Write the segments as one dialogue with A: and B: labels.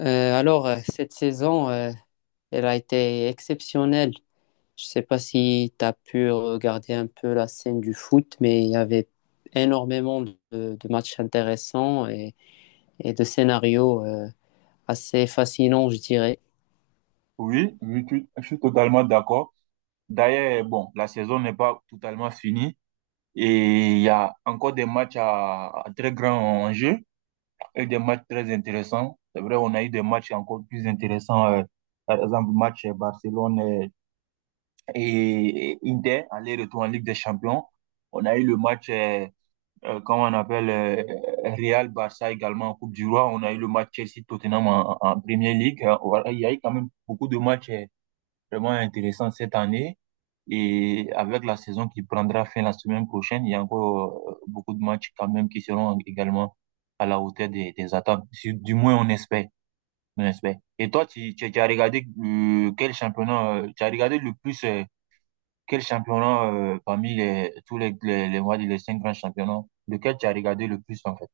A: Cette saison, elle a été exceptionnelle. Je ne sais pas si tu as pu regarder un peu la scène du foot, mais il y avait énormément de matchs intéressants et de scénarios assez fascinants, je dirais.
B: Oui, oui, je suis totalement d'accord. D'ailleurs, bon, la saison n'est pas totalement finie et il y a encore des matchs à très grand enjeu et des matchs très intéressants. C'est vrai, on a eu des matchs encore plus intéressants, par exemple, le match Barcelone et Inter, aller-retour en Ligue des Champions. On a eu le match, comment on appelle, Real-Barça également en Coupe du Roi. On a eu le match Chelsea-Tottenham en Premier League. Voilà, il y a eu quand même beaucoup de matchs vraiment intéressant cette année. Et avec la saison qui prendra fin la semaine prochaine, il y a encore beaucoup de matchs quand même qui seront également à la hauteur des attentes. Du moins, on espère, on espère. Et toi, tu as regardé quel championnat, tu as regardé le plus quel championnat parmi tous les, on va dire les cinq grands championnats, lequel tu as regardé le plus en fait,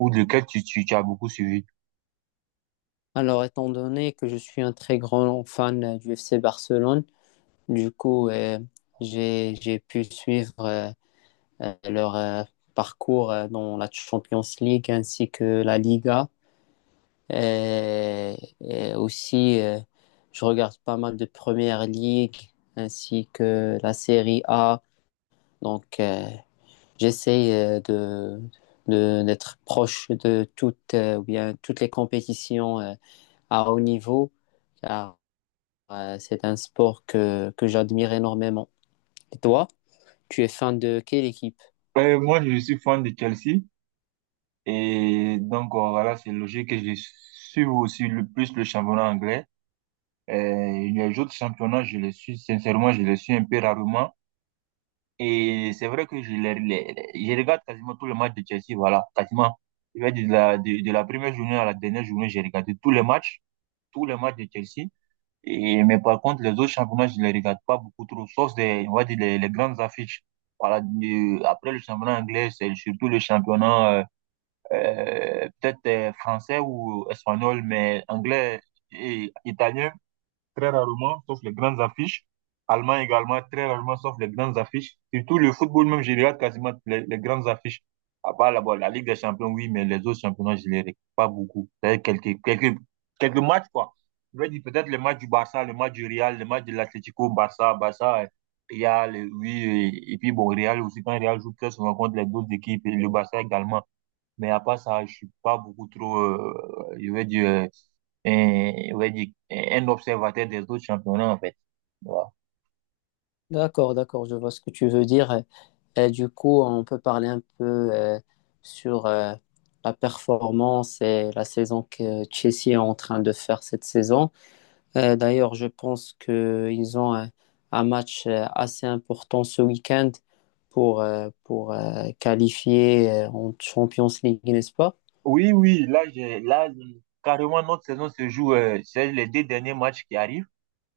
B: ou lequel tu as beaucoup suivi?
A: Alors, étant donné que je suis un très grand fan du FC Barcelone, du coup, j'ai pu suivre leur parcours dans la Champions League ainsi que la Liga. Euh, et aussi, je regarde pas mal de Première Ligue ainsi que la Série A. Donc, j'essaie de, d'être proche de toutes, ou bien, toutes les compétitions à haut niveau, car c'est un sport que j'admire énormément. Et toi, tu es fan de quelle équipe?
B: Moi, je suis fan de Chelsea. Et donc, voilà, c'est logique que je suis aussi le plus le championnat anglais. Euh, les autres championnats, je les suis, sincèrement, je les suis un peu rarement. Et c'est vrai que je regarde quasiment tous les matchs de Chelsea, voilà, quasiment. Je vais dire de la première journée à la dernière journée, j'ai regardé tous les matchs de Chelsea. Et, mais par contre, les autres championnats, je les regarde pas beaucoup trop, sauf des, on va dire les grandes affiches. Voilà, après le championnat anglais, c'est surtout le championnat, peut-être français ou espagnol, mais anglais et italien, très rarement, sauf les grandes affiches. Allemand également, très rarement, sauf les grandes affiches. Surtout le football même, je regarde quasiment les grandes affiches. À part la, bon, la Ligue des Champions, oui, mais les autres championnats, je les regarde pas beaucoup. C'est-à-dire quelques matchs, quoi. Je vais dire peut-être le match du Barça, le match du Real, le match de l'Atlético, Real, oui. Et, puis bon, Real aussi, quand Real joue très souvent contre les deux équipes, et le Barça également. Mais à part ça, je suis pas beaucoup trop, je vais dire, un, je vais dire, un observateur des autres championnats, en fait. Voilà.
A: D'accord, d'accord, je vois ce que tu veux dire. Et du coup, on peut parler un peu sur la performance et la saison que Chelsea est en train de faire cette saison. D'ailleurs, je pense qu'ils ont un match assez important ce week-end pour qualifier en Champions League, n'est-ce pas?
B: Oui, oui, là, carrément, notre saison se joue, c'est les deux derniers matchs qui arrivent,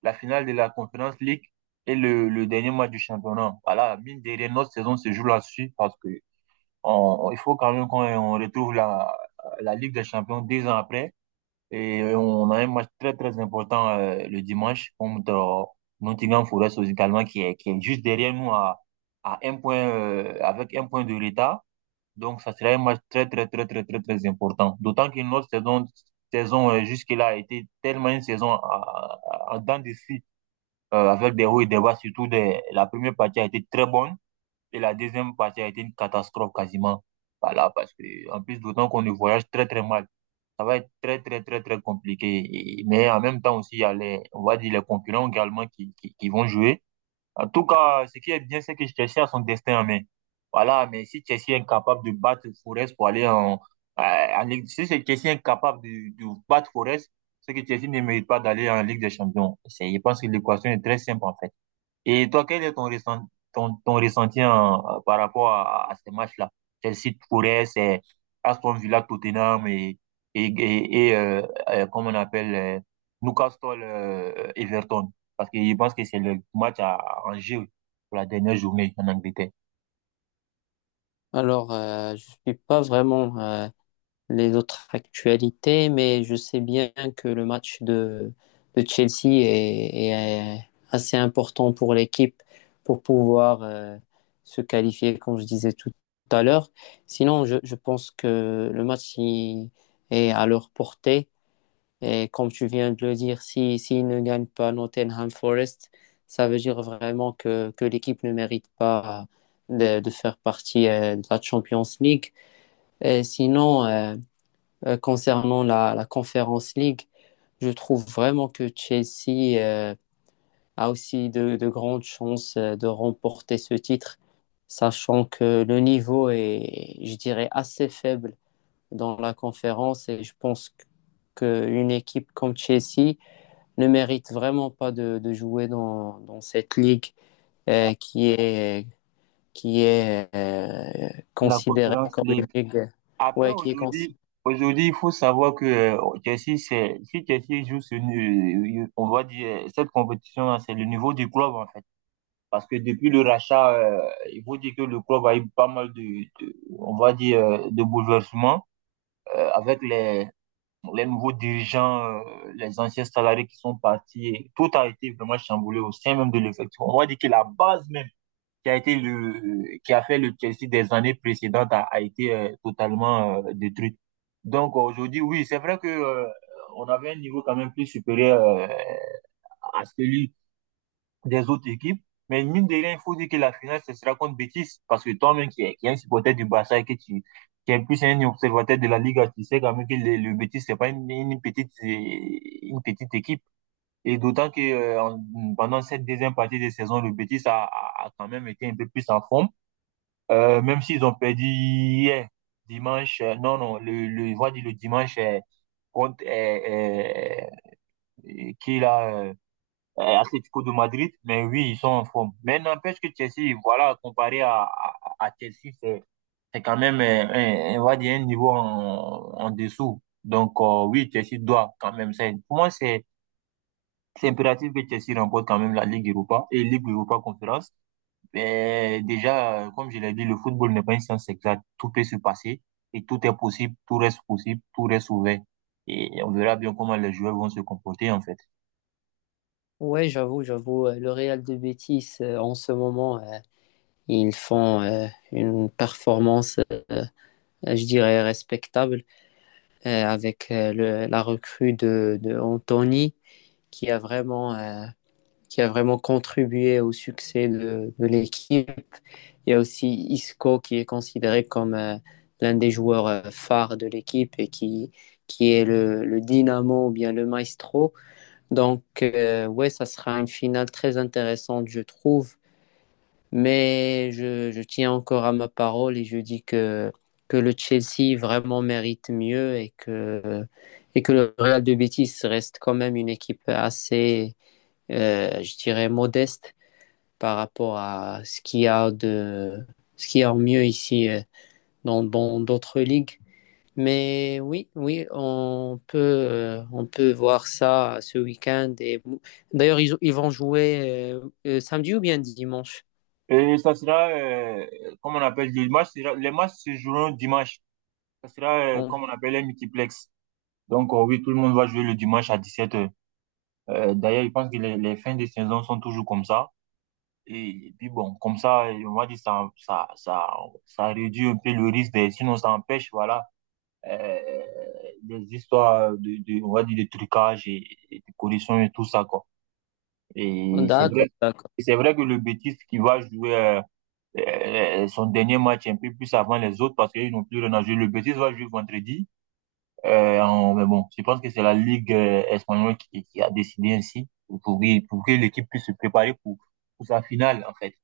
B: la finale de la Conference League et le dernier match du championnat. Voilà, mine de rien, notre saison se joue là-dessus parce que il faut quand même qu'on on retrouve la Ligue des Champions deux ans après. Et on a un match très, très important le dimanche contre Nottingham Forest également qui est juste derrière nous à un point, avec un point de l'état. Donc, ça sera un match très, très, très, très, très, très important. D'autant que notre saison jusque-là a été tellement une saison à en dents de scie, avec des hauts et des bas, surtout des, la première partie a été très bonne. Et la deuxième partie a été une catastrophe quasiment. Voilà, parce que, en plus, d'autant qu'on ne voyage très, très mal. Ça va être très, très, très, très compliqué. Mais en même temps aussi, il y a les, on va dire, les concurrents également qui vont jouer. En tout cas, ce qui est bien, c'est que Chelsea a son destin en main. Voilà, mais si Chelsea est incapable de battre Forest pour aller euh, en Ligue, si c'est Chelsea est incapable de battre Forest, c'est que Chelsea ne mérite pas d'aller en Ligue des Champions. C'est, je pense que l'équation est très simple, en fait. Et toi, quel est ton ressenti par rapport à ces matchs-là? Chelsea Forest, c'est Aston Villa Tottenham et, comment on appelle Newcastle Everton. Parce que je pense que c'est le match à Angers pour la dernière journée en Angleterre.
A: Alors, je ne suis pas vraiment les autres actualités, mais je sais bien que le match de Chelsea est, est assez important pour l'équipe pour pouvoir se qualifier, comme je disais tout à l'heure. Sinon, je pense que le match il est à leur portée. Et comme tu viens de le dire, si, s'ils ne gagnent pas Nottingham Forest, ça veut dire vraiment que l'équipe ne mérite pas de faire partie de la Champions League. Et sinon, concernant la Conference League, je trouve vraiment que Chelsea a aussi de grandes chances de remporter ce titre, sachant que le niveau est, je dirais, assez faible dans la conférence et je pense qu'une équipe comme Chelsea ne mérite vraiment pas de jouer dans cette ligue euh, qui est, qui est
B: La
A: considérée
B: Conference
A: comme une
B: League.
A: ligue,
B: Après,
A: ouais, qui est
B: aujourd'hui,
A: considérée.
B: aujourd'hui, il faut savoir que Chelsea, c'est, si Chelsea joue on va dire, cette compétition, c'est le niveau du club, en fait. Parce que depuis le rachat, il faut dire que le club a eu pas mal on va dire, de bouleversements avec les nouveaux dirigeants, les anciens salariés qui sont partis. Et tout a été vraiment chamboulé au sein même de l'effectif. On va dire que la base même qui a fait le Chelsea des années précédentes a été totalement détruite. Donc aujourd'hui, oui, c'est vrai que on avait un niveau quand même plus supérieur à celui des autres équipes. Mais mine de rien, il faut dire que la finale, ce sera contre Betis. Parce que toi-même qui es un supporter du Barça et que qui est plus un observateur de la Liga tu sais quand même que le Betis, c'est pas une petite, une petite équipe. Et d'autant que pendant cette deuxième partie de saison, le Betis a quand même été un peu plus en forme. Même s'ils ont perdu hier, dimanche, non, non, je vais dire le dimanche contre qui là, Atlético de Madrid, mais oui, ils sont en forme. Mais n'empêche que Chelsea, voilà, comparé à Chelsea, c'est quand même, un, on va dire, un niveau en dessous. Donc, oui, Chelsea doit quand même. C'est, pour moi, c'est impératif que Chelsea remporte quand même la Ligue Europa et Ligue Europa Conférence. Mais déjà, comme je l'ai dit, le football n'est pas une science exacte. Tout peut se passer et tout est possible, tout reste ouvert. Et on verra bien comment les joueurs vont se comporter, en fait.
A: Ouais, j'avoue, j'avoue, le Real de Betis, en ce moment, ils font une performance, je dirais, respectable avec la recrue de Anthony qui a vraiment, euh, qui a vraiment contribué au succès de l'équipe. Il y a aussi Isco qui est considéré comme l'un des joueurs phares de l'équipe et qui est le dynamo ou bien le maestro. Donc, ouais, ça sera une finale très intéressante, je trouve. Mais je tiens encore à ma parole et je dis que le Chelsea vraiment mérite mieux et que le Real de Betis reste quand même une équipe assez, je dirais, modeste par rapport à ce qu'il y a de, ce qu'il y a en mieux ici dans dans d'autres ligues. Mais oui, oui, on peut voir ça ce week-end. Et... D'ailleurs, ils vont jouer samedi ou bien dimanche?
B: Et ça sera, comme on appelle, les matchs se joueront dimanche. Ça sera,
A: On-
B: comme on appelle, les multiplex. Donc, oui, tout le monde va jouer le dimanche à 17 h. D'ailleurs, je pense que les fins de saison sont toujours comme ça. Et puis, bon, comme ça, on va dire, ça réduit un peu le risque, sinon ça empêche, voilà, euh, des histoires on va dire, de trucage et de corruption et tout ça, quoi. Et
A: D'accord, d'accord.
B: c'est vrai que le bêtise qui va jouer, son dernier match un peu plus avant les autres parce qu'ils n'ont plus rien à jouer. Le Betis va jouer vendredi. Mais bon, je pense que c'est la Ligue espagnole qui a décidé ainsi pour que l'équipe puisse se préparer pour sa finale, en fait.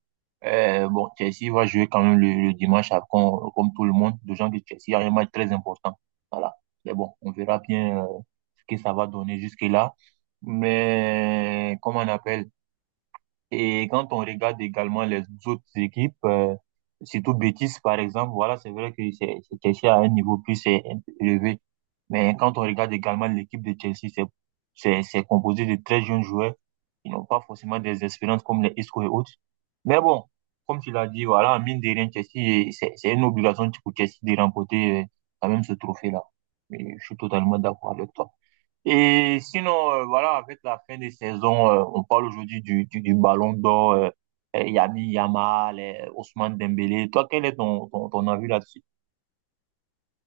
B: Bon, Chelsea va jouer quand même le dimanche, comme, tout le monde. De gens de Chelsea, il y a un match très important. Voilà. Mais bon, on verra bien ce que ça va donner jusque-là. Mais, comment on appelle? Et quand on regarde également les autres équipes, surtout Betis par exemple, voilà, c'est vrai que c'est Chelsea à un niveau élevé. Mais quand on regarde également l'équipe de Chelsea, c'est composé de très jeunes joueurs qui n'ont pas forcément des expériences comme les Isco et autres. Mais bon, comme tu l'as dit, voilà, mine de rien, Chelsea, c'est une obligation pour Chelsea de remporter quand même ce trophée-là. Et je suis totalement d'accord avec toi. Et sinon, voilà, avec la fin des saisons, on parle aujourd'hui du Ballon d'Or, Yami Yamal, Ousmane Dembélé. Toi, quel est ton avis là-dessus?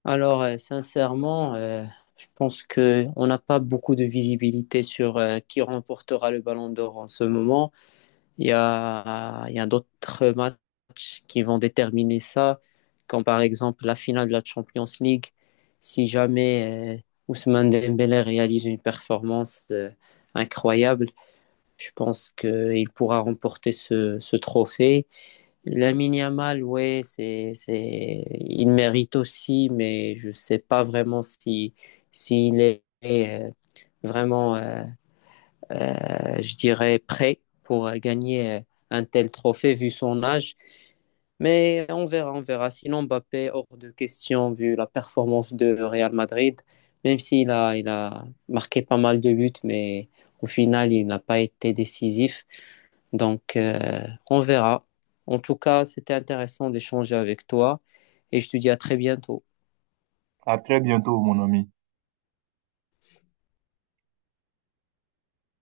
A: Alors, sincèrement, je pense que on n'a pas beaucoup de visibilité sur qui remportera le Ballon d'Or en ce moment. Il y a d'autres matchs qui vont déterminer ça, comme par exemple la finale de la Champions League. Si jamais Ousmane Dembélé réalise une performance incroyable, je pense qu'il pourra remporter ce trophée. Lamine Yamal, ouais, c'est, il mérite aussi, mais je ne sais pas vraiment si, s'il est vraiment je dirais, prêt pour gagner un tel trophée vu son âge. Mais on verra, on verra. Sinon, Mbappé, hors de question vu la performance de Real Madrid, même s'il a, il a marqué pas mal de buts, mais au final, il n'a pas été décisif. Donc, on verra. En tout cas, c'était intéressant d'échanger avec toi et je te dis à très bientôt.
B: À très bientôt, mon ami.